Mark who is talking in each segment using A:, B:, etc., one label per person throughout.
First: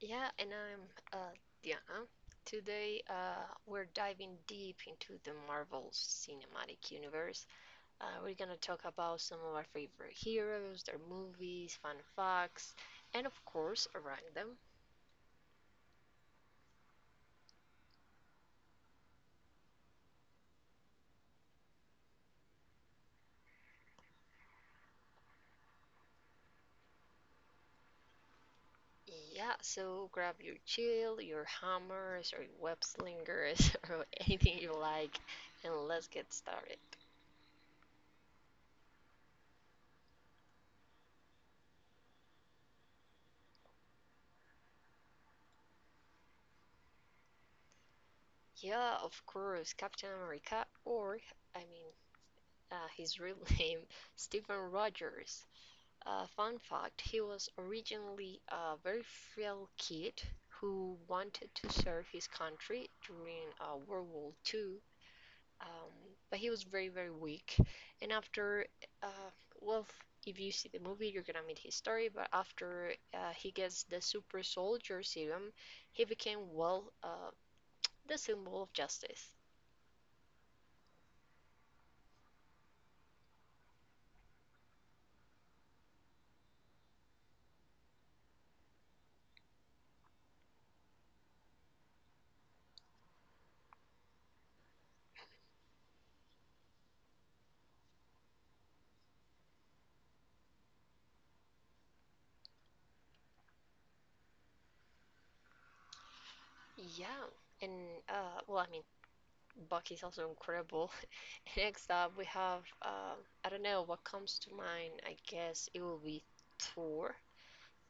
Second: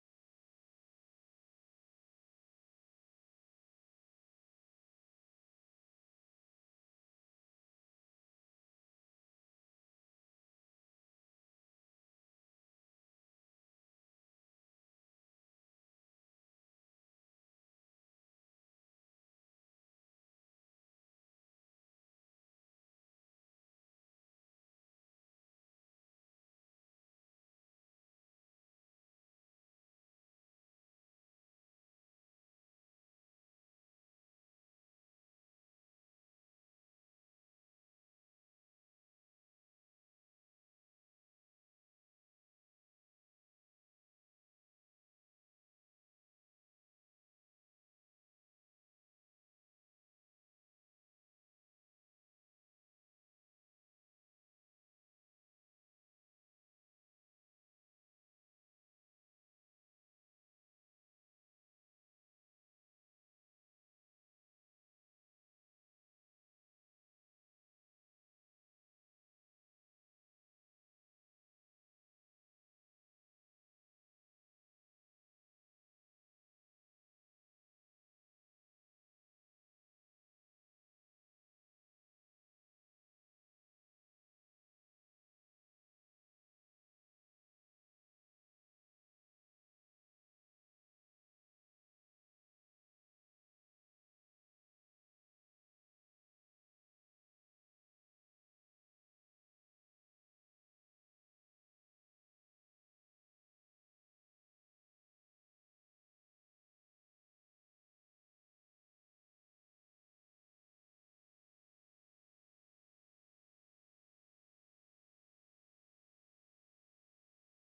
A: Yeah, and I'm Diana. Today, we're diving deep into the Marvel Cinematic Universe. We're gonna talk about some of our favorite heroes, their movies, fun facts, and of course, rank them. Yeah, so grab your chill, your hammers, or your web slingers, or anything you like, and let's get started. Yeah, of course, Captain America, or, I mean, his real name, Stephen Rogers. Fun fact, he was originally a very frail kid who wanted to serve his country during World War II, um, but he was very, very weak. And after, uh, well, if you see the movie, you're gonna meet his story. But after he gets the super soldier serum, he became, the symbol of justice. Yeah, and I mean, Buck is also incredible. Next up, we have I don't know what comes to mind. I guess it will be Thor.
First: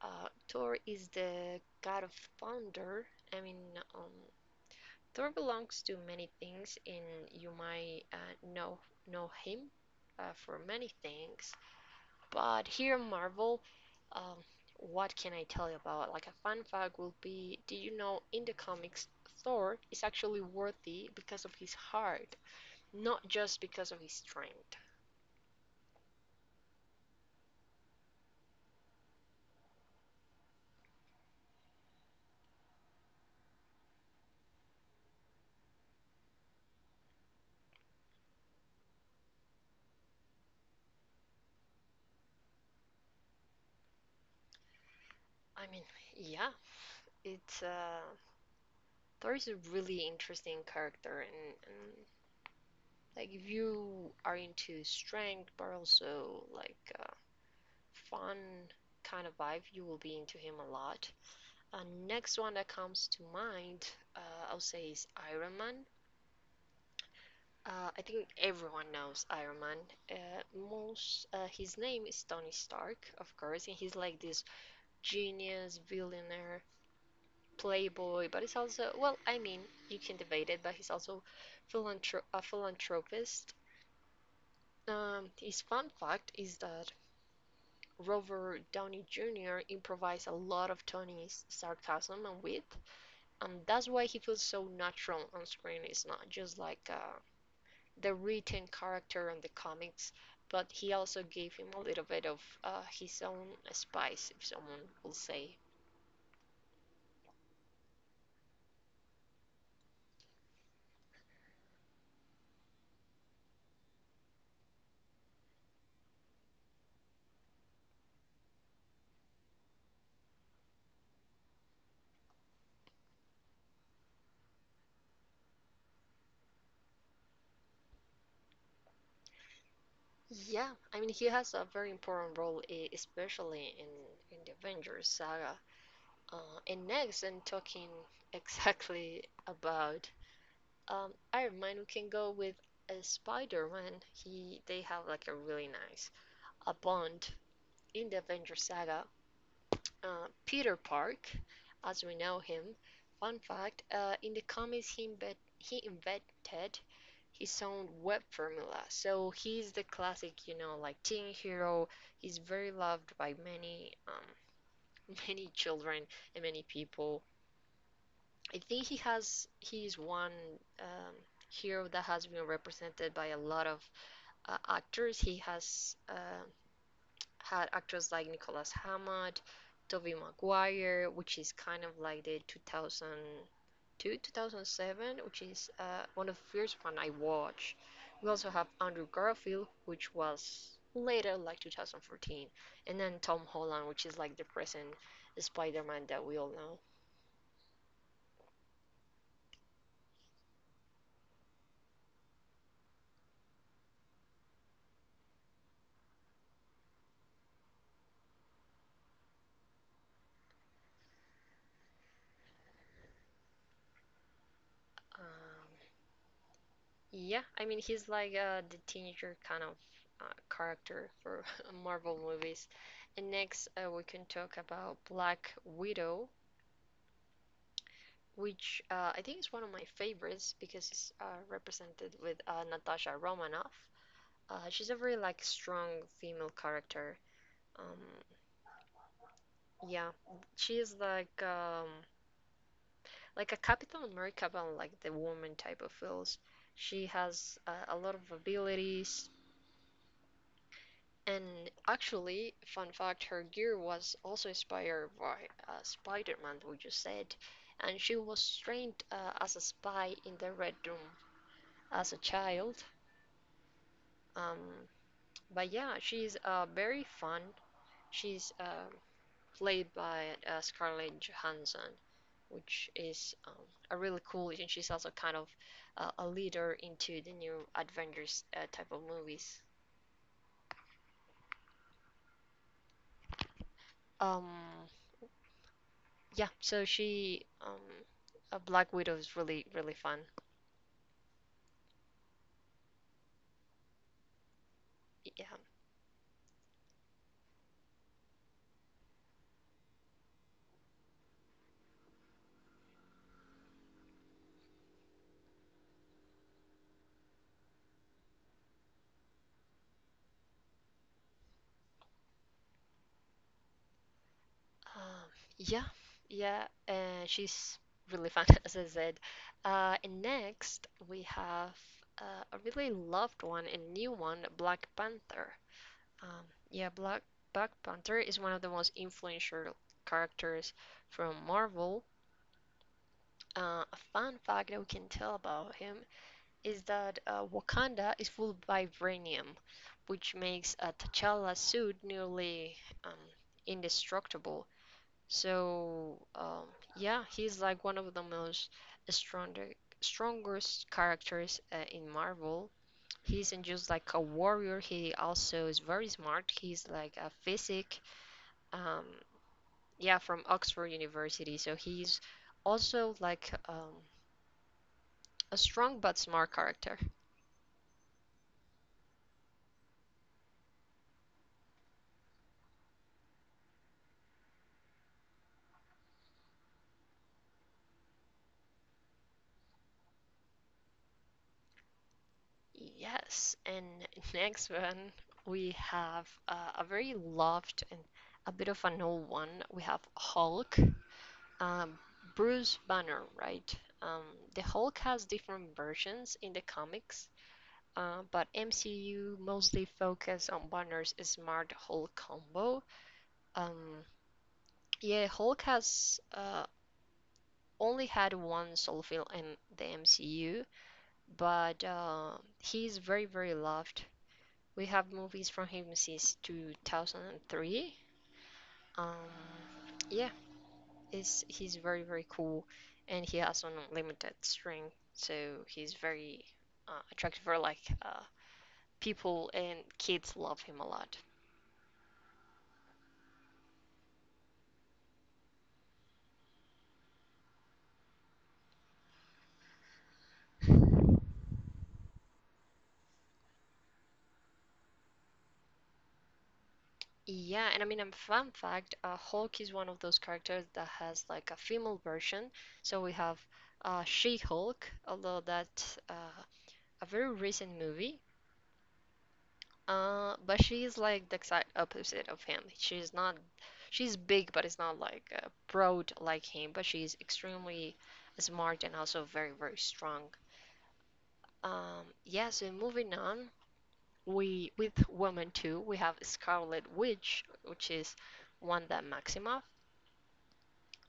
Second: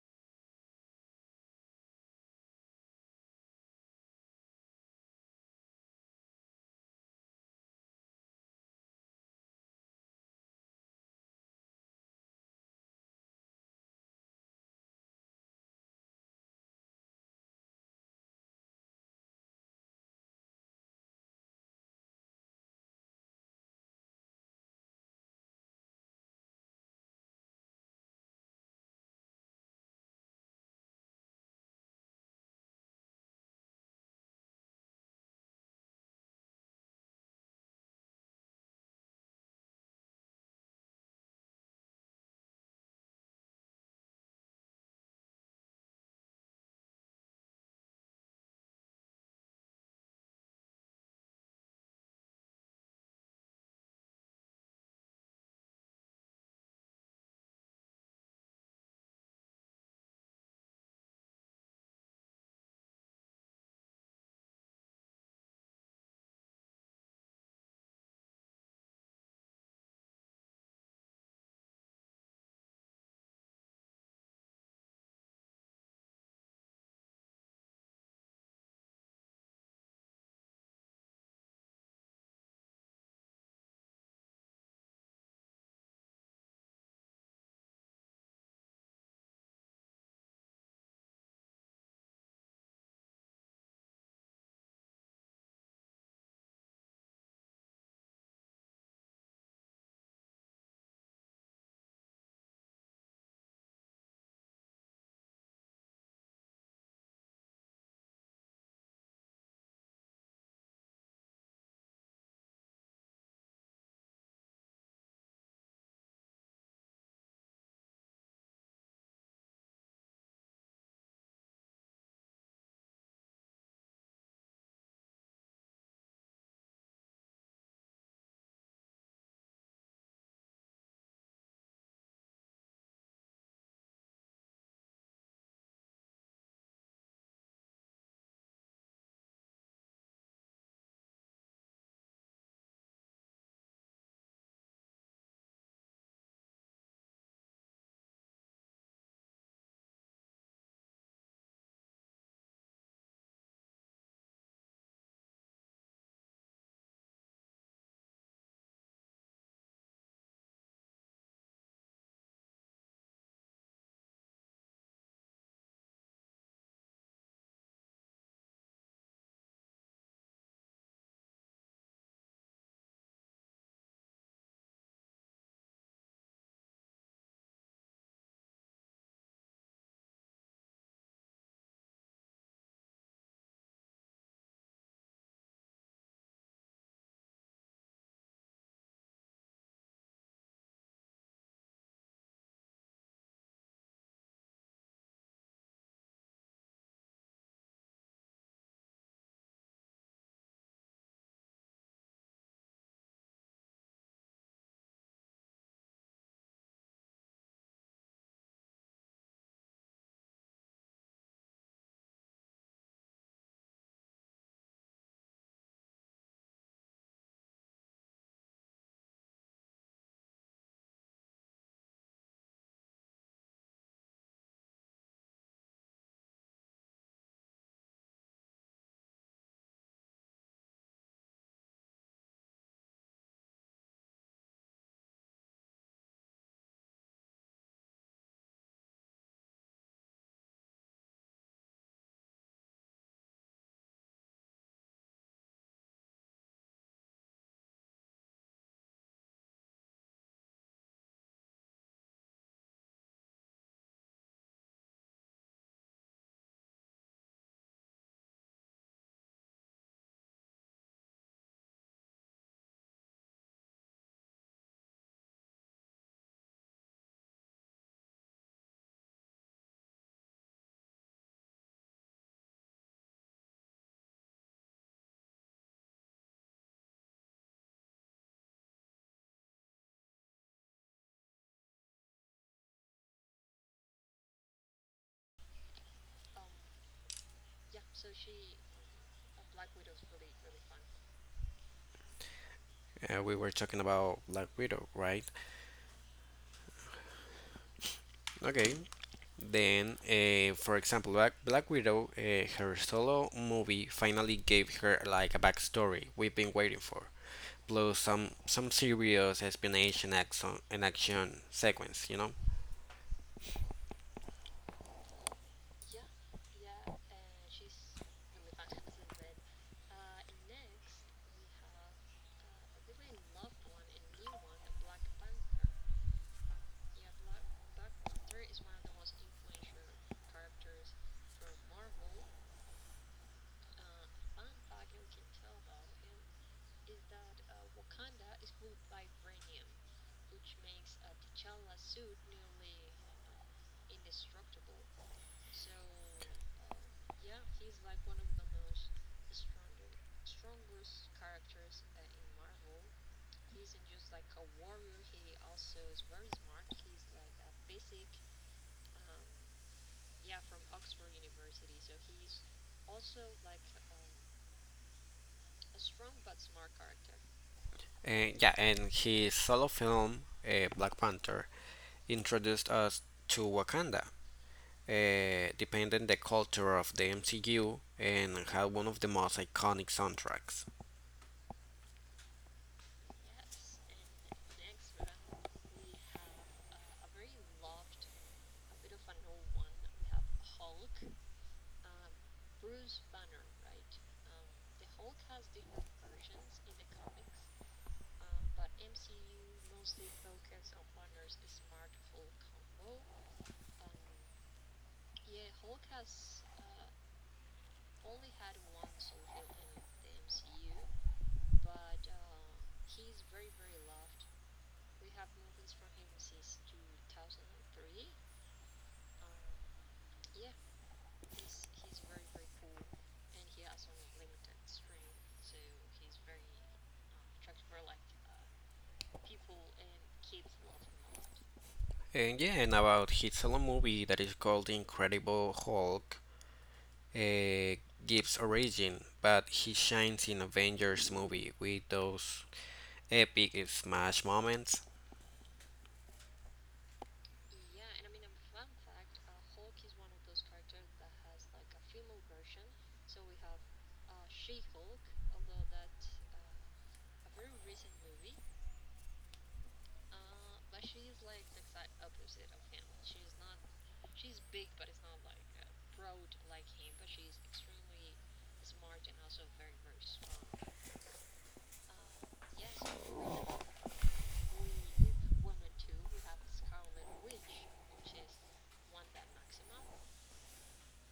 A: Thor is the god of thunder. I mean, um, Thor belongs to many things, and you might know him for many things. But here, in Marvel. Um, what can I tell you about? Like, a fun fact will be: did you know in the comics Thor is actually worthy because of his heart? Not just because of his strength. I mean, yeah, it's Thor is a really interesting character, and like if you are into strength, but also like fun kind of vibe, you will be into him a lot. Next one that comes to mind, uh, I'll say is Iron Man. I think everyone knows Iron Man. Uh, most His name is Tony Stark, of course, and he's like this genius billionaire playboy, but he's also, I mean, you can debate it, but he's also philanthrop a philanthropist. His fun fact is that Robert Downey Jr. improvised a lot of Tony's sarcasm and wit, and that's why he feels so natural on screen. It's not just like the written character on the comics, but he also gave him a little bit of his own spice, if someone will say. Yeah, I mean, he has a very important role, especially in the Avengers saga. And next, and talking exactly about Iron Man, we can go with Spider-Man. He they have like a really nice a bond in the Avengers saga. Peter Park, as we know him. Fun fact: in the comics, he invented his own web formula. So he's the classic, you know, like, teen hero. He's very loved by many, many children and many people. I think he's one um, hero that has been represented by a lot of actors. He has had actors like Nicholas Hammett, Tobey Maguire, which is kind of like the 2002, 2007, which is one of the first one I watched. We also have Andrew Garfield, which was later, like 2014, and then Tom Holland, which is like the present Spider-Man that we all know. Um, yeah, I mean, he's like the teenager kind of character for Marvel movies. And next, we can talk about Black Widow, which I think is one of my favorites because it's represented with Natasha Romanoff. She's a very like strong female character. Um, yeah, she is like a Captain America, but like the woman type of feels. She has a lot of abilities, and actually, fun fact, her gear was also inspired by Spider-Man, we just said, and she was trained as a spy in the Red Room as a child. Um, but yeah, she's very fun. She's played by Scarlett Johansson, which is a really cool, and she's also kind of a leader into the new Avengers type of movies. Um, yeah, so Black Widow is really, really fun.
B: We were talking about Black Widow, right?
A: Yeah.
B: Okay, then for example, Black Widow, her solo movie finally gave her like a backstory we've been waiting for, plus some serious explanation action and action sequence, you know.
A: Um, yeah, yeah, and she's really fun, as I said. And next we have a really loved one and new one, Black Panther. Um, yeah, Black Panther is one of the most influential characters from Marvel. A fun fact that we can tell about him is that Wakanda is full of vibranium, which makes a T'Challa suit nearly um, indestructible. So, yeah, he's like one of the most stronger, strongest characters in Marvel. He isn't just like a warrior, he also is very smart. He's like a physic, um, yeah, from Oxford University. So he's also like a strong but smart character.
B: And yeah, and his solo film, Black Panther, introduced us to Wakanda, depending the culture of the MCU and had one of the most iconic soundtracks.
A: Yes, and next one we have a very loved and a bit of an old one. We have Hulk. Um, Bruce Banner, right? Um, the Hulk has different versions in the comics, but MCU mostly focus on Banner's Smart Hulk combo. Um, yeah, Hulk has only had one solo film in the MCU, but he's very, very loved. We have movies from him since 2003. Um, yeah, is He's very, very cool, and he has unlimited strength, so he's very attractive for like people, and kids love him a lot.
B: And yeah, and about his solo movie that is called The Incredible Hulk, uh, gives origin, but he shines in Avengers movie with those epic smash moments.
A: Yeah, and I mean, a fun fact, Hulk is one of those characters that has like a female version. So we have She-Hulk, although that's a very recent movie. But she's like the exact opposite of him. She's big, but it's not like broad like him. But she's extremely smart and also very, very strong. Yeah. So moving on, we with woman two, we have Scarlet Witch, which is Wanda Maximoff.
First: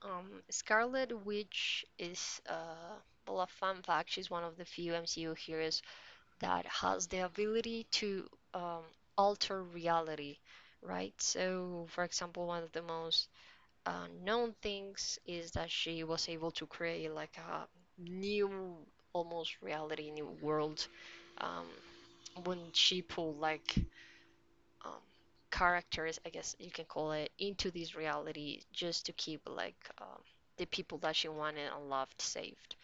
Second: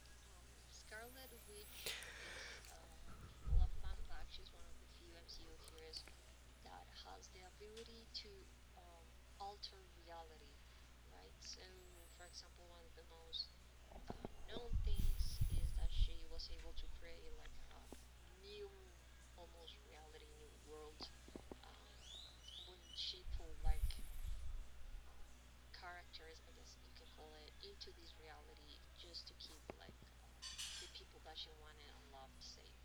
A: Scarlet Witch is well, a fun fact. She's one of the few MCU heroes that has the ability to um, alter reality, right? So, for example, one of the most known things is that she was able to create like a new, almost reality, new world um, when she pulled like um, characters, I guess you can call it, into this reality just to keep like the people that she wanted and loved saved.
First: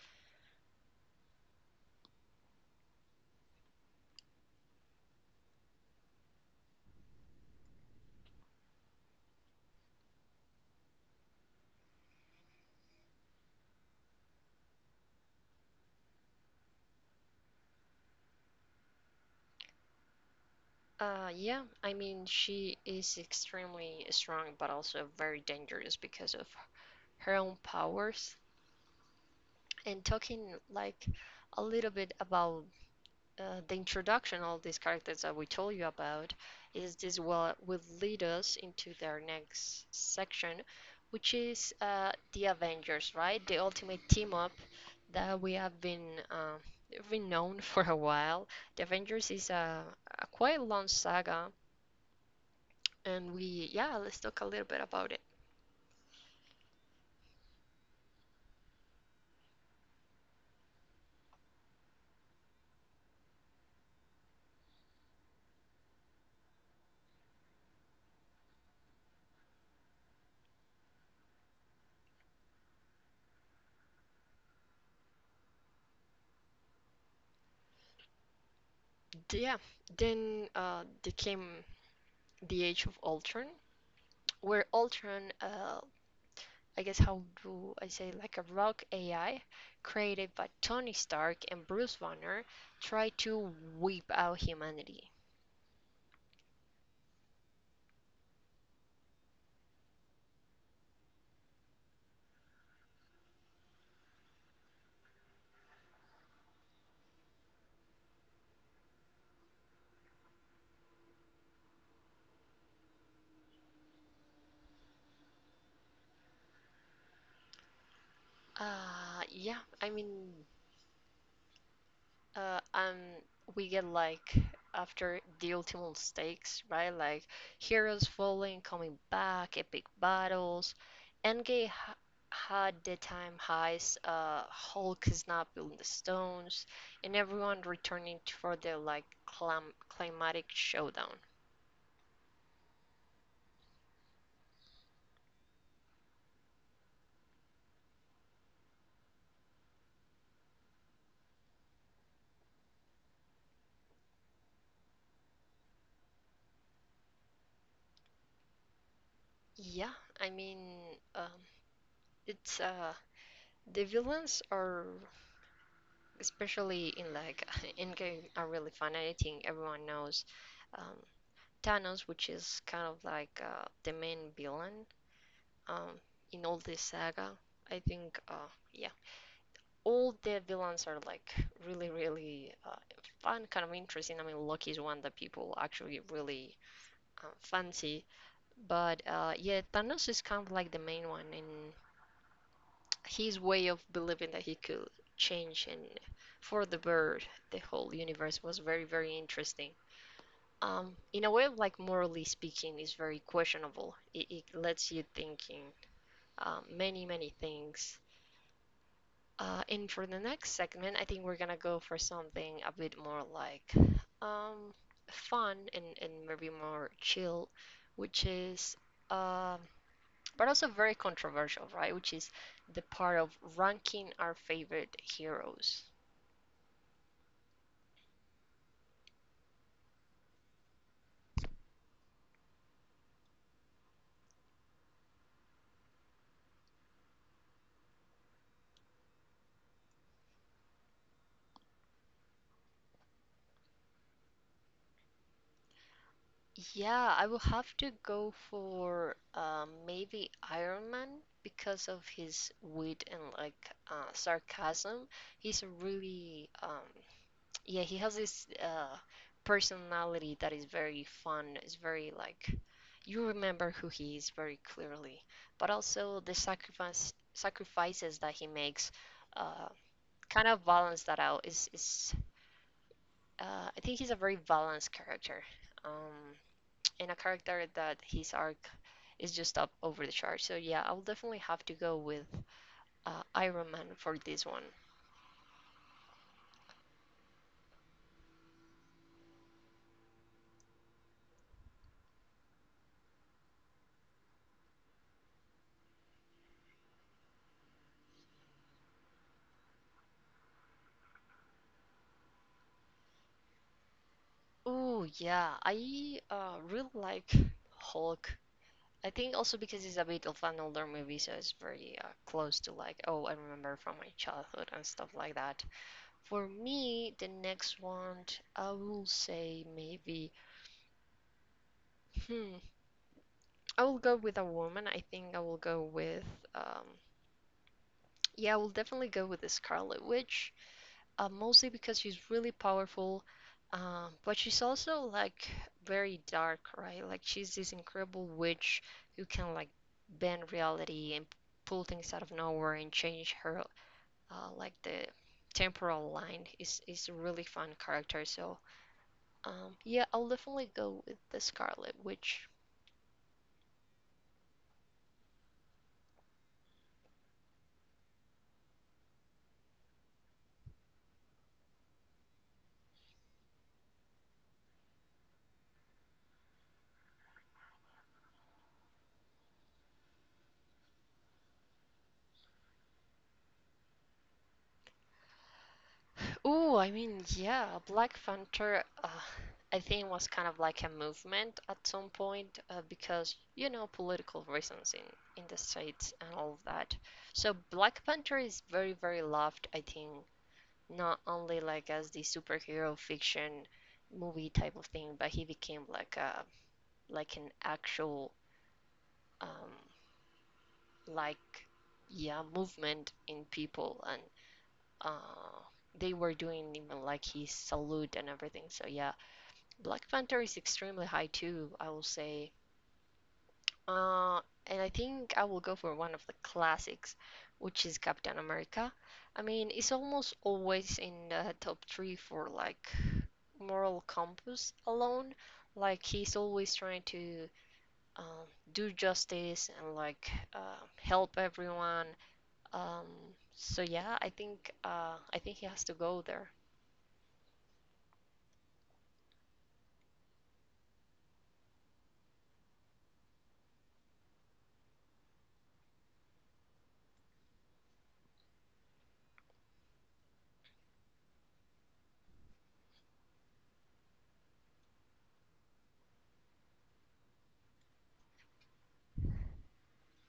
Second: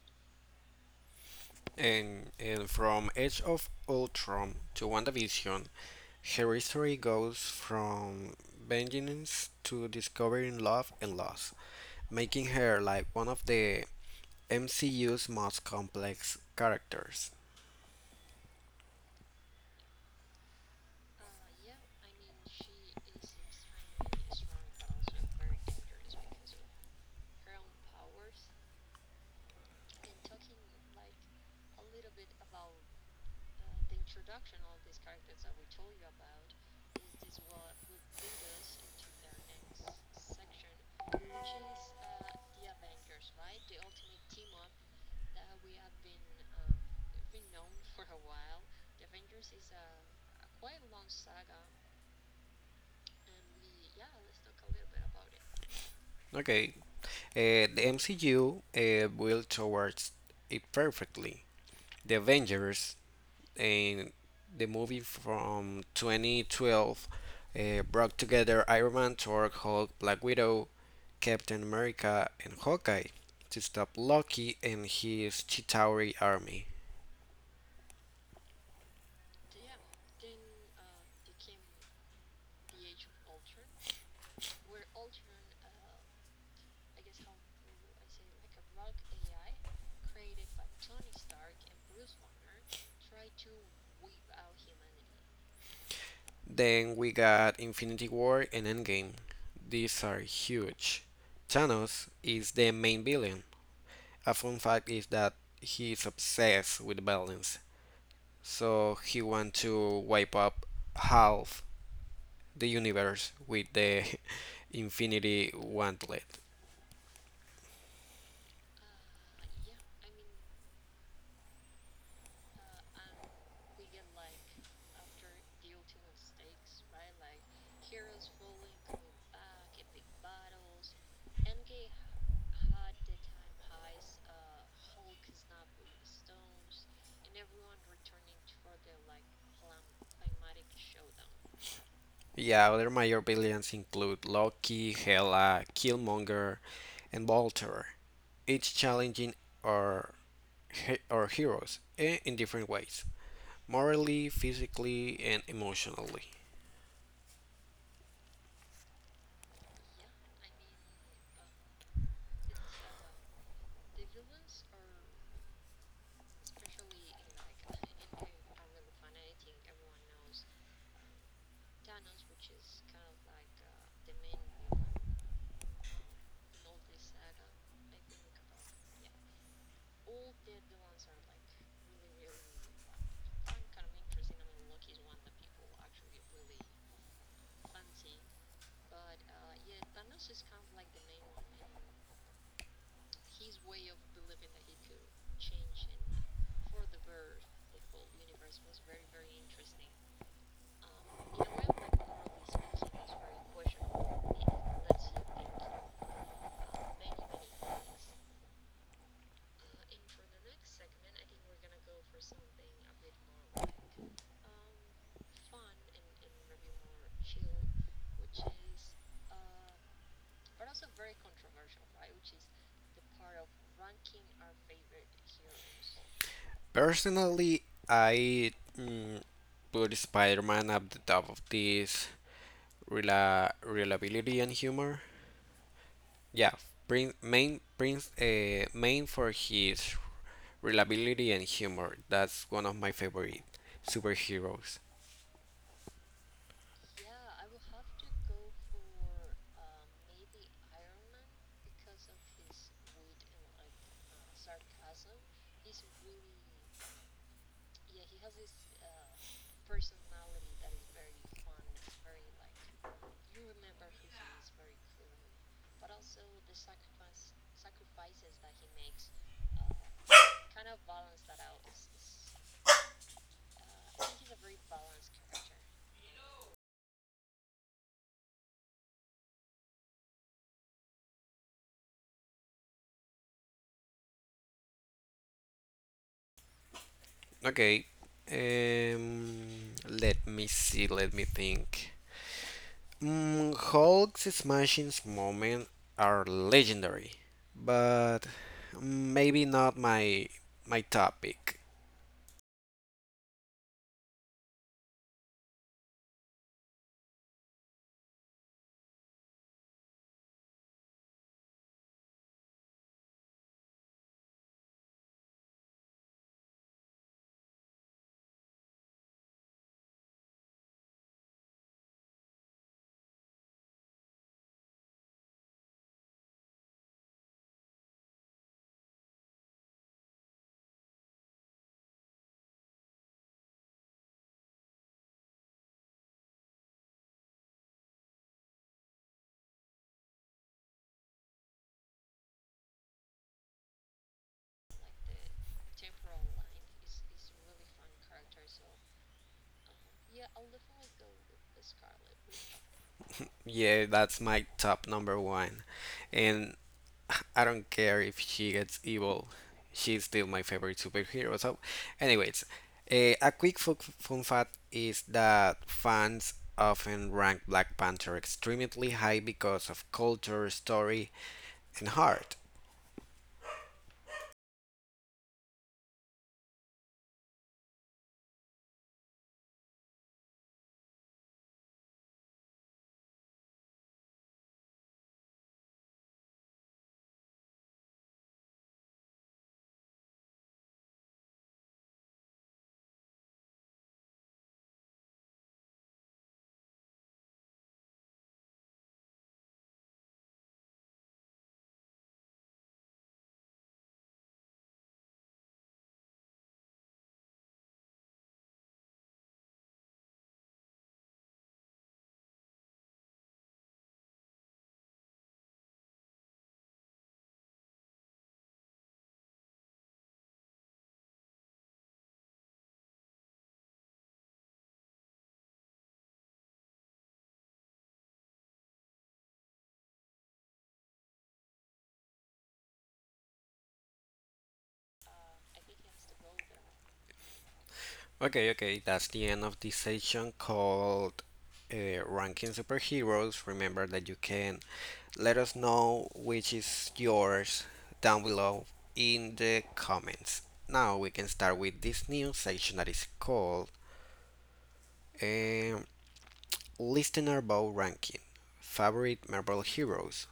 B: And from Age of Ultron to WandaVision, her history goes from vengeance to discovering love and loss, making her like one of the MCU's most complex characters.
A: Yeah, I mean, she is extremely strong, but also very dangerous because of her own powers. And talking like a little bit about the introduction, all these characters that we told you about, is this what will lead us into their next section, which is the Avengers, right? The ultimate team up that we have been known for a while. The Avengers is a quite long saga. And we, yeah, let's talk a little bit about it.
B: Okay. The MCU built towards it perfectly. The Avengers and the movie from 2012 brought together Iron Man, Thor, Hulk, Black Widow, Captain America, and Hawkeye to stop Loki and his Chitauri army.
A: Yeah, then there came the age of Ultron, where Ultron, I guess, how do I say, like a rogue AI created by Tony Stark and Bruce Banner, tried to wipe out humanity.
B: Then we got Infinity War and Endgame. These are huge. Thanos is the main villain. A fun fact is that he is obsessed with balance. So he want to wipe up half the universe with the Infinity Wantlet.
A: Uh, yeah, I mean, and we get like, after the ultimate stakes, right? Like heroes falling, coming back, epic battles. Enge ha- Had the time highs, Hulk snapping the stones, and everyone returning for the like climatic showdown.
B: Yeah, other major villains include Loki, Hela, Killmonger, and Voltor, each challenging our, our heroes in different ways, morally, physically, and emotionally.
A: Yeah, I mean, um, it's the villains are, especially in like in game, are really fun. I think everyone knows um, Thanos, which is kind of like the main villain um, in all this saga. Yeah, all the villains are like really, really fun, kind of interesting. I mean, Loki's one that people actually really fancy, but yeah, Thanos is kind of like the main one, and his way of believing that he could change and for the bird the whole universe was very, very interesting. Um, in a way, like morally speaking, is very questionable. It lets you thinking many, many things. And for the next segment, I think we're gonna go for something a bit more like um, fun and maybe more chill, which is, um but also very controversial, right? Which is the part of ranking our favorite heroes.
B: Personally, I put Spider Man at the top of this reliability and humor. Yeah, Prince, main for his reliability and humor. That's one of my favorite superheroes.
A: Yeah, I will have to go for maybe Iron Man because of his wit and like sarcasm. He's a really yeah, he has this personality that is very fun. It's very like, you remember who he is very clearly, but also the sacrifices that he makes uh, kind of balance that out. Is I think he's a very balanced character. Um, and a character that his arc is just up over the chart. So yeah, I'll definitely have to go with Iron Man for this one.
B: Okay, um, let me see. Let me think. Hulk's smashing moments are legendary, but maybe not my topic.
A: Oh yeah, I really like Hulk. I think also because it's a bit of an older movie, so it's very close to like, oh, I remember from my childhood and stuff like that. For me, the next one, I will say maybe, hmm, I will go with a woman. I think I will go with, um, yeah, I will definitely go with the Scarlet Witch. Mostly because she's really powerful, but she's also like very dark, right? Like she's this incredible witch who can like bend reality and pull things out of nowhere and change her like the temporal line is a really fun character. So yeah, I'll definitely go with the Scarlet Witch.
B: Yeah, that's my top number one, and I don't care if she gets evil, she's still my favorite superhero. So, anyways, a quick fun fact is that fans often rank Black Panther extremely high because of culture, story, and heart.
A: Oh, I mean, yeah, Black Panther, I think was kind of like a movement at some point because, you know, political reasons in the States and all of that. So Black Panther is very, very loved, I think, not only like as the superhero fiction movie type of thing, but he became like a like an actual um, like yeah movement in people and uh, they were doing even like his salute and everything. So yeah, Black Panther is extremely high too, I will say. Uh, and I think I will go for one of the classics, which is Captain America. I mean, it's almost always in the top three for like moral compass alone. Like he's always trying to um, do justice and like help everyone. Um, so yeah, I think he has to go there.
B: Okay, okay, that's the end of this session called Ranking Superheroes. Remember that you can let us know which is yours down below in the comments. Now we can start with this new section that is called um, Listener Bow Ranking Favorite Marvel Heroes.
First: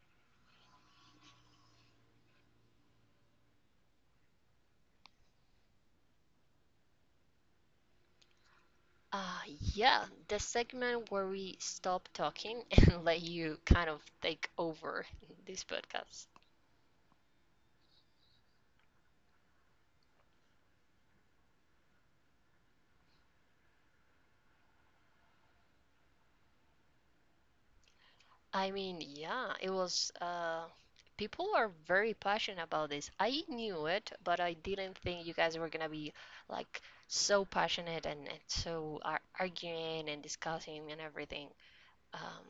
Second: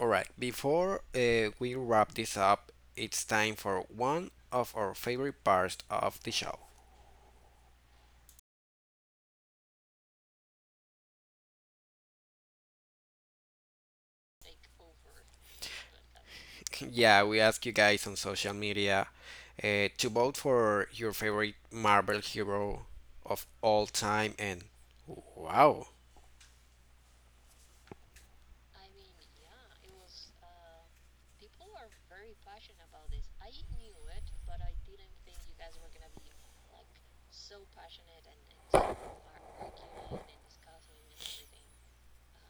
B: Alright, before we wrap this up, it's time for one of our favorite parts of the show.
A: Uh, yeah, the segment where we stop talking and let you kind of take over this podcast.
B: Yeah, we ask you guys on social media to vote for your favorite Marvel hero of all time, and wow,
A: I mean, yeah, it was. People are very passionate about this. I knew it, but I didn't think you guys were gonna be like so passionate and so ar arguing and discussing and everything. Um,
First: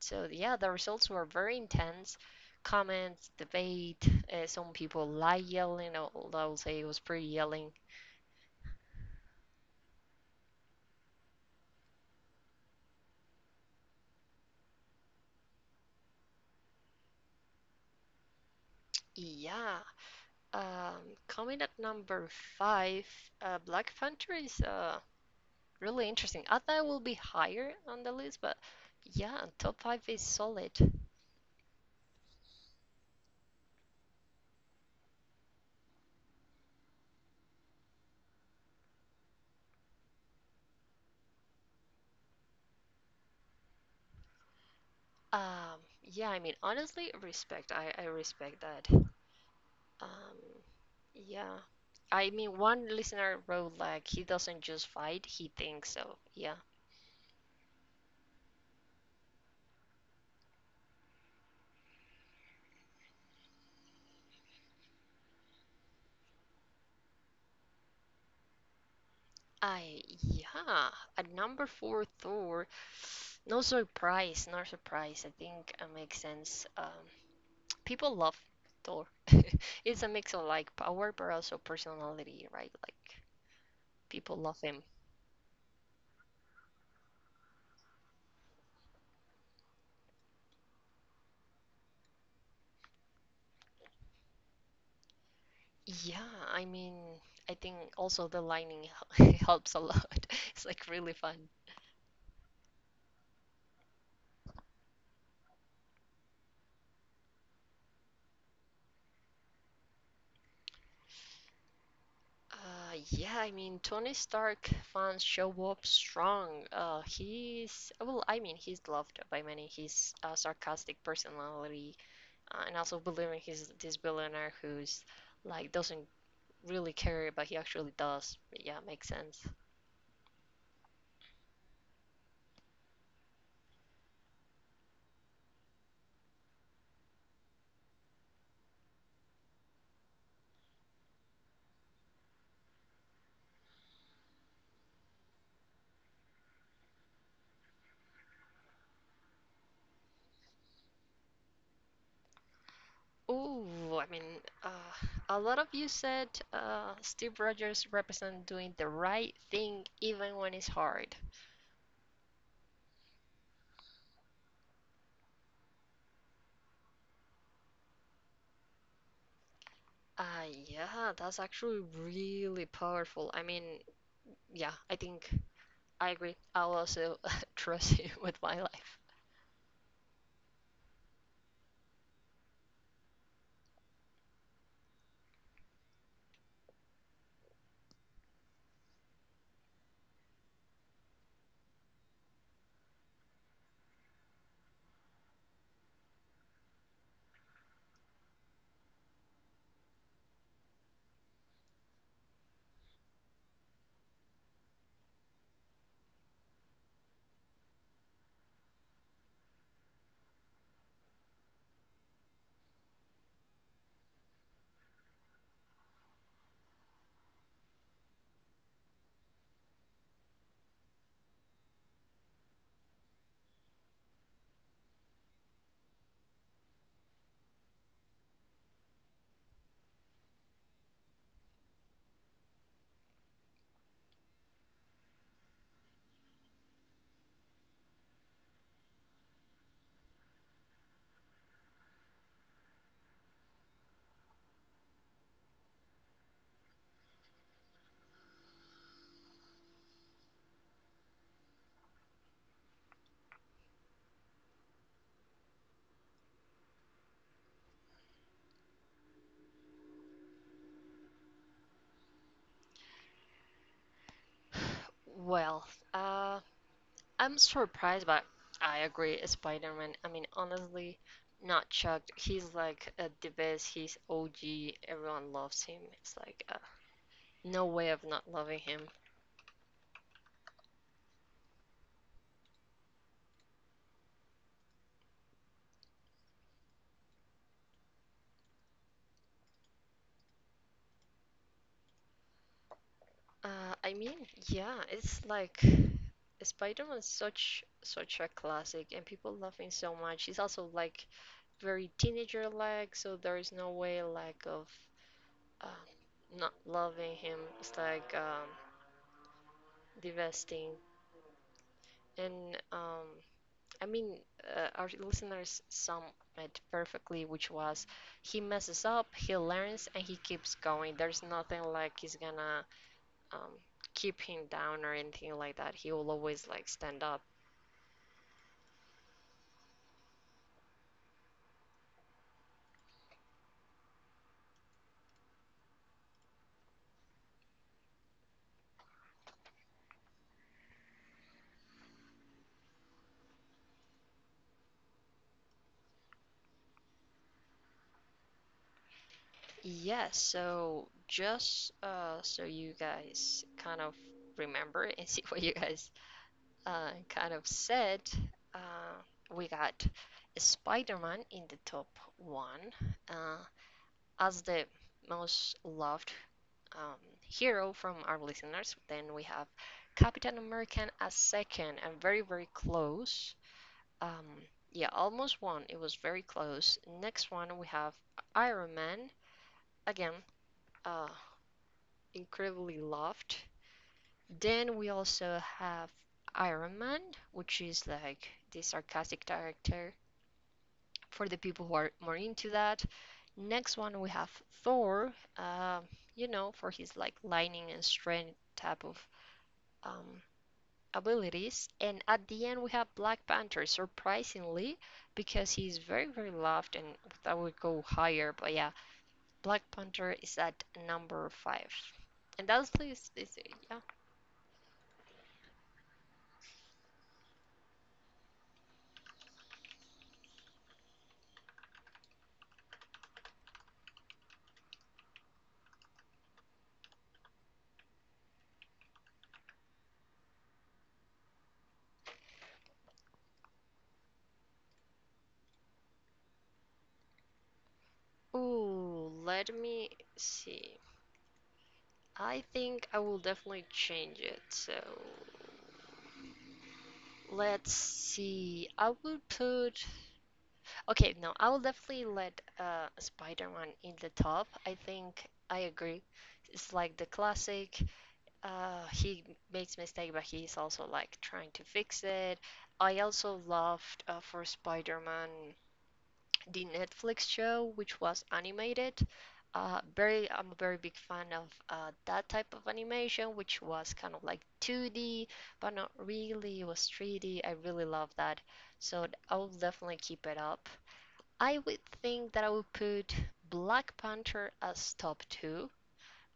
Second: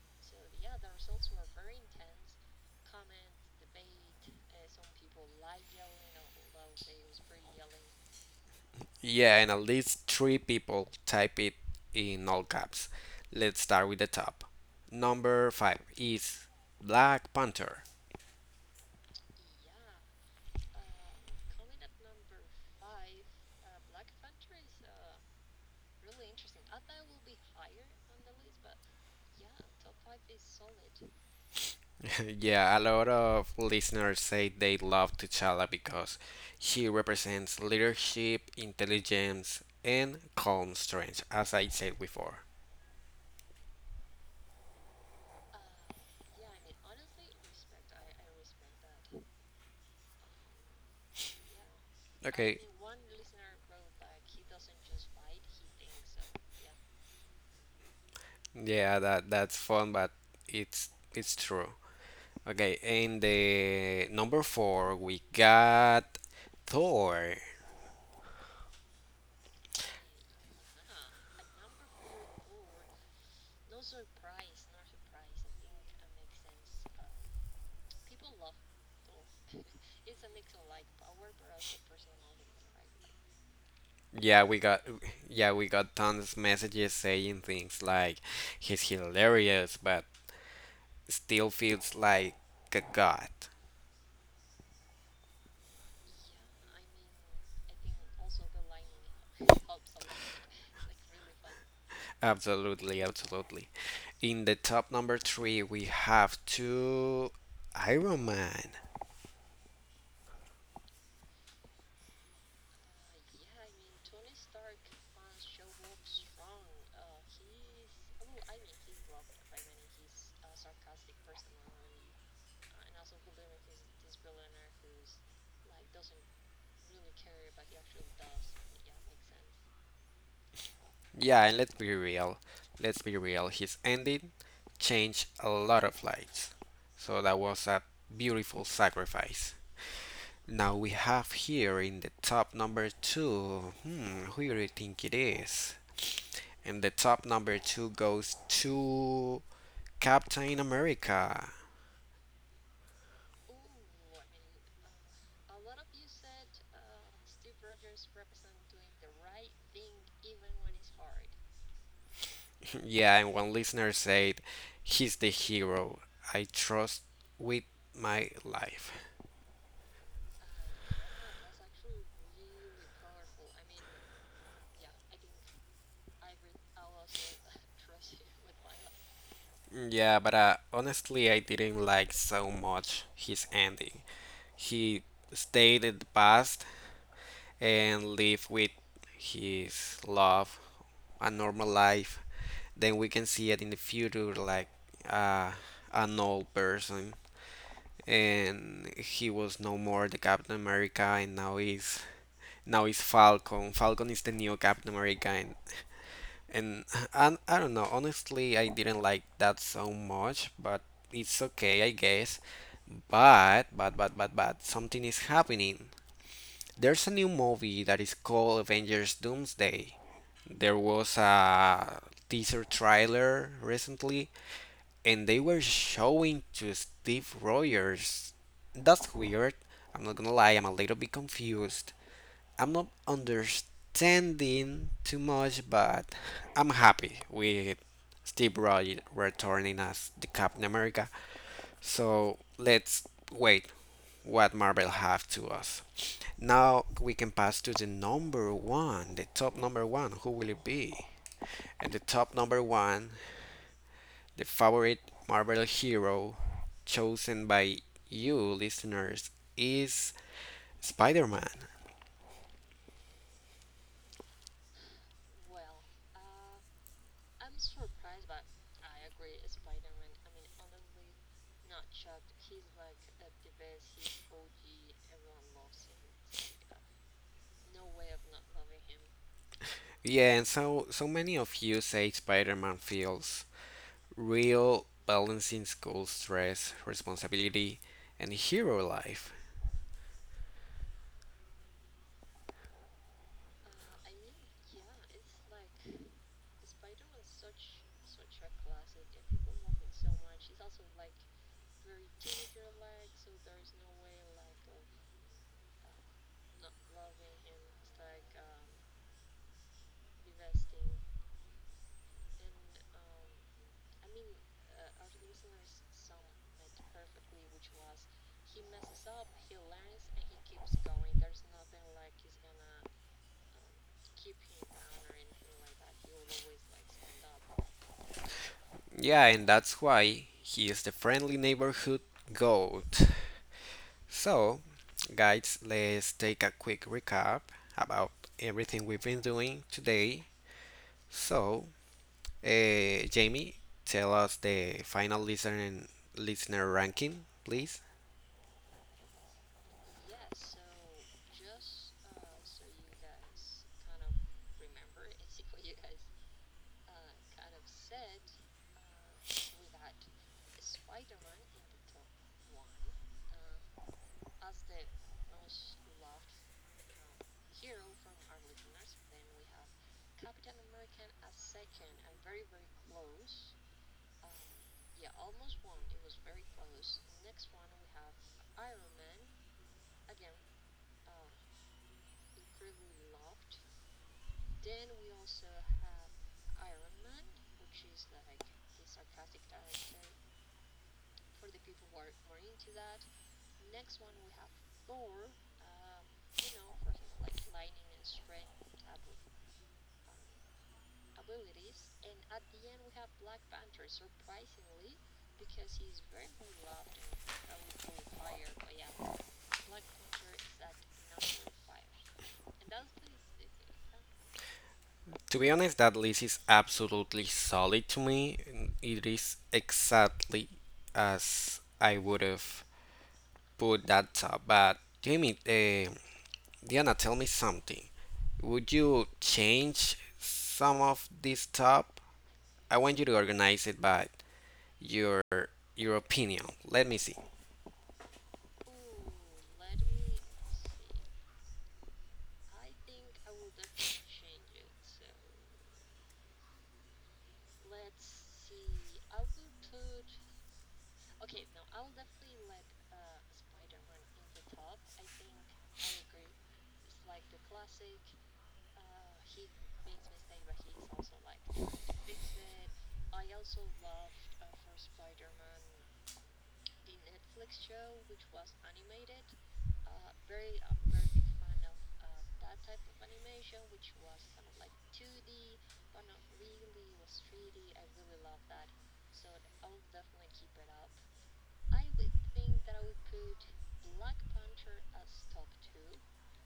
A: so yeah, the results were very intense. Comments, debate. Some people like yelling, although I will say it was pretty yelling.
B: yeah, and at least three people type it in all caps. Let's start with the top. Number five is Black Panther.
A: Yeah. Um, Coming at number five, Black Panther is really interesting. I thought it will be higher on the list, but yeah, top five is solid.
B: Yeah, a lot of listeners say they love T'Challa because she represents leadership, intelligence, and calm strength, as I said before.
A: Yeah, I mean, honestly, respect. I respect that. Um, yeah. I mean,
B: Okay.
A: one listener wrote like he doesn't just fight, he thinks so. Yeah.
B: Yeah, that's fun, but it's true. Okay, in the number four we got Thor.
A: I Yeah, at number four Thor, no surprise, no surprise. I think it makes sense. People love Thor. It's a mix of like power, but also personality, right? Like people
B: Yeah,
A: love
B: we
A: him.
B: got yeah we got tons of messages saying things like he's hilarious, but still feels like a god.
A: Yeah, I mean, I think also the lining helps a lot. It's like really fun.
B: Absolutely, absolutely. In the top number three we have two Iron Man.
A: Yeah, I mean, Tony Stark fans show up strong. He's, well, I mean, he's loved by many. His sarcastic personality, and also believing he's this billionaire who's like doesn't really care, but he actually does. Yeah, makes sense.
B: Yeah, and let's be real. Let's be real. His ending changed a lot of lives. So that was a beautiful sacrifice. Now we have here in the top number two. Hmm, who do you think it is? And the top number two goes to Captain America.
A: Ooh, I mean, uh, a lot of you said Steve Rogers represent doing the right thing even when it's hard.
B: Yeah, and one listener said, he's the hero I trust with my life.
A: Uh, yeah, that's actually really powerful. I mean, yeah, I think I agree. I'll also trust him with my life.
B: Yeah, but honestly, I didn't like so much his ending. He stayed in the past and lived with his love a normal life. Then we can see it in the future like uh, an old person. And he was no more the Captain America and now he's Falcon. Falcon is the new Captain America and and I don't know. Honestly, I didn't like that so much, but it's okay, I guess. But something is happening. There's a new movie that is called Avengers Doomsday. There was a teaser trailer recently, and they were showing to Steve Rogers. That's weird. I'm not gonna lie, I'm a little bit confused. I'm not understanding too much, but I'm happy with Steve Rogers returning as the Captain America. So let's wait what Marvel have to us. Now we can pass to the number one, the top number one. Who will it be? And the top number one, the favorite Marvel hero chosen by you listeners is Spider-Man.
A: Well, uh, I'm surprised, but I agree, Spider-Man. I mean, honestly, not shocked. He's like the best. He's OG. Everyone loves him. It's like no way of not loving him.
B: Yeah, and so many of you say Spider-Man feels real balancing school stress, responsibility, and hero life.
A: I mean, yeah, it's like Spider-Man is such a classic, and people love him so much. He's also like very teenager-like, so there is no way like of uh, not loving him. It's like divesting, and um, I mean, our listeners sum it perfectly, which was he messes up, he learns, and he keeps going. There's nothing like he's gonna um, keep him down or anything like that. He will always like stand up.
B: Yeah, and that's why he is the friendly neighborhood goat. So, guys, let's take a quick recap about everything we've been doing today. So, Jamie, tell us the final listener ranking, please.
A: Yes, so just so you guys kind of remember and see what you guys kind of said, uh, we got Spider-Man in the top one uh, as the most loved hero from our listeners. Then we have Captain American as second and very, very close. Um, yeah, almost one. It was very close. Next one, we have Iron Man. Again, uh, incredibly loved. Then we also have Iron Man, which is like the sarcastic character for the people who are more into that. Next one we have Thor, uh, you know, for his like lightning and strength type of um, abilities. And at the end we have Black Panther, surprisingly, because he's very very loved and that would go higher. But yeah, Black Panther is at number five. And that's list, yeah.
B: To be honest, that list is absolutely solid to me. It is exactly as I would have put that up. But Jamie, Diana, tell me something. Would you change some of this top? I want you to organize it by your your opinion. Let me see.
A: Ooh, let me see. I think I will definitely change it. So let's see. I will put. Okay, no, I will definitely let Spider-Man in the top. I think I agree. It's like the classic. He makes mistake, but he's also like trying to fix it. I also loved for Spider-Man the Netflix show, which was animated. Very, I'm a very big fan of that type of animation, which was kind of like 2D, but not really. It was 3D. I really love that. So I will definitely keep it up. I would think that I would put Black Panther as top two.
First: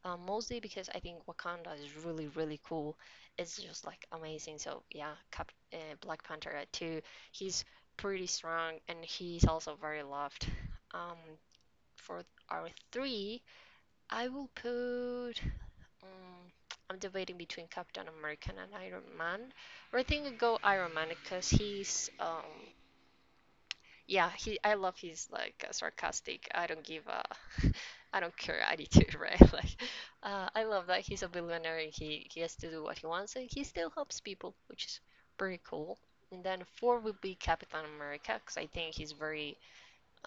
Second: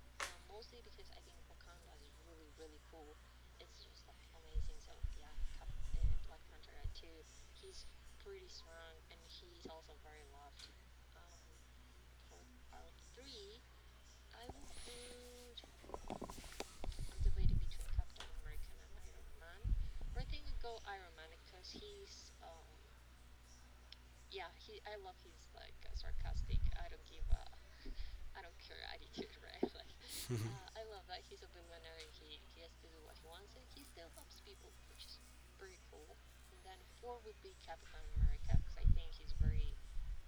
A: Mostly because I think Wakanda is really, really cool. It's just like amazing. So yeah, Cap Black Panther at two. He's pretty strong and he's also very loved. Um, for our three, I will put. Um, I'm debating between Captain America and Iron Man. But I think I'll go Iron Man because he's yeah, he. I love his like sarcastic. I don't give a, I don't care attitude, right? Like, I love that he's a billionaire. And he has to do what he wants, and he still helps people, which is pretty cool. And then four would be Captain America, because I think he's very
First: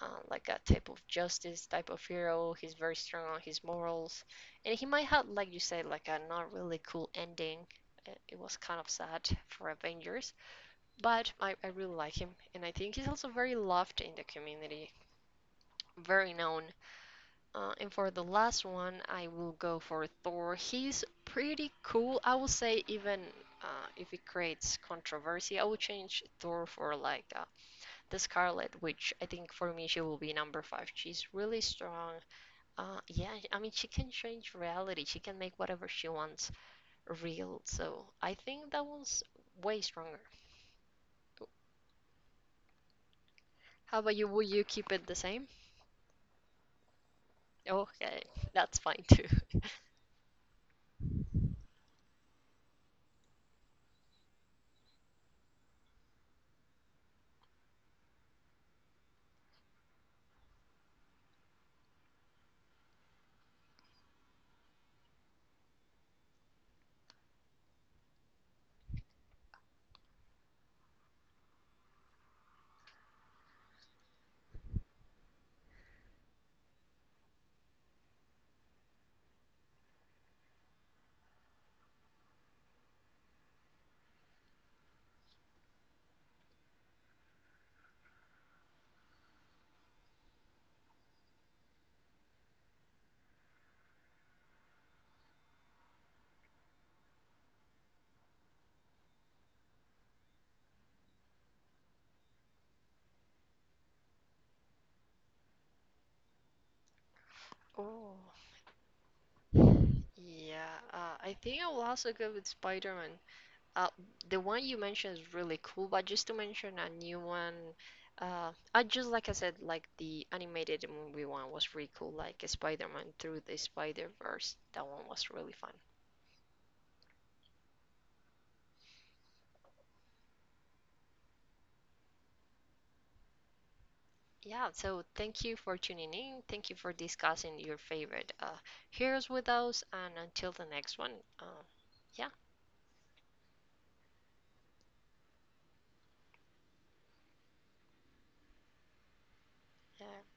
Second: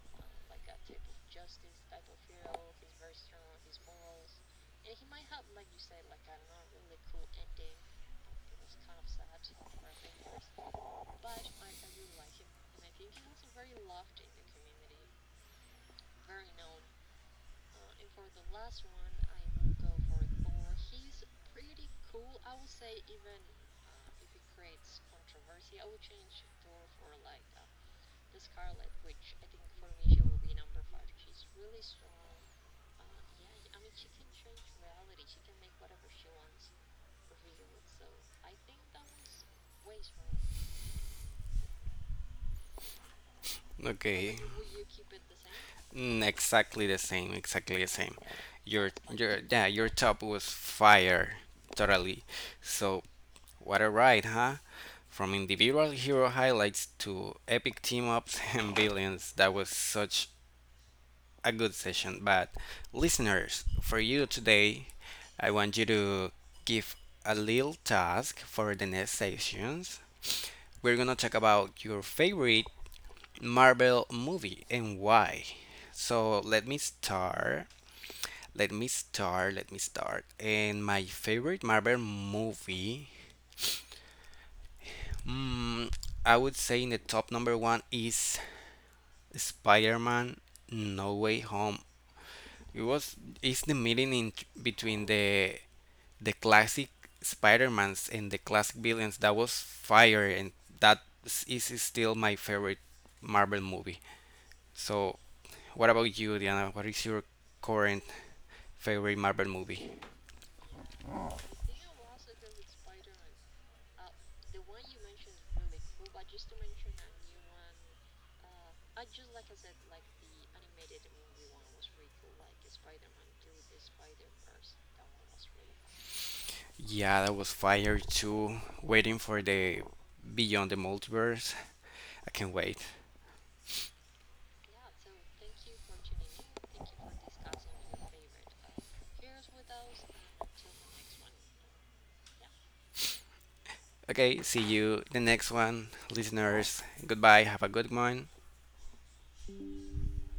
A: like a type of justice type of hero. He's very strong on his morals, and he might have, like you said, like a not really cool ending. It was kind of sad for Avengers, but I really like him, and I think he's also very loved in the community, very known. And for the last one, I will go for Thor. He's pretty cool. I would say even if it creates controversy, I would change Thor for like the Scarlet, which I think for me she will be number five. She's really strong. Yeah, I mean she can change reality. She can make whatever she wants real. So I think that one's way stronger. How about you?
B: Okay.
A: Will you keep it the same?
B: Exactly the same. Exactly the same.
A: Okay, that's
B: Your
A: fine too.
B: your yeah, your top was fire totally. So what a ride, huh? From individual hero highlights to epic team ups and billions. That was such a good session. But listeners, for you today, I want you to give a little task for the next sessions. We're gonna talk about your favorite Marvel movie and why. So let me start. Let me start. And my favorite Marvel movie, mm, I would say in the top number one is Spider-Man: No Way Home. It's the meeting in between the classic Spider-Mans and the classic villains that was fire and that is still my favorite Marvel movie. So, what about you, Diana? What is your current
A: Oh.
B: favorite Marvel movie?
A: Yeah, I think I will also go with Spider-Man. Uh, the one you mentioned is really cool, but just to mention a new one, I just like I said, like the animated movie one was really cool, like Spider-Man Through the Spider-Verse. That one was really fun.
B: Yeah, that was fire too. Waiting for the Beyond the Multiverse. I can't wait.
A: Yeah, so thank you for tuning in. Thank you for discussing your favorite heroes with us, and until the next one, uh, yeah,
B: Okay, see you the next one, listeners. Goodbye. Have a good one.
A: uh,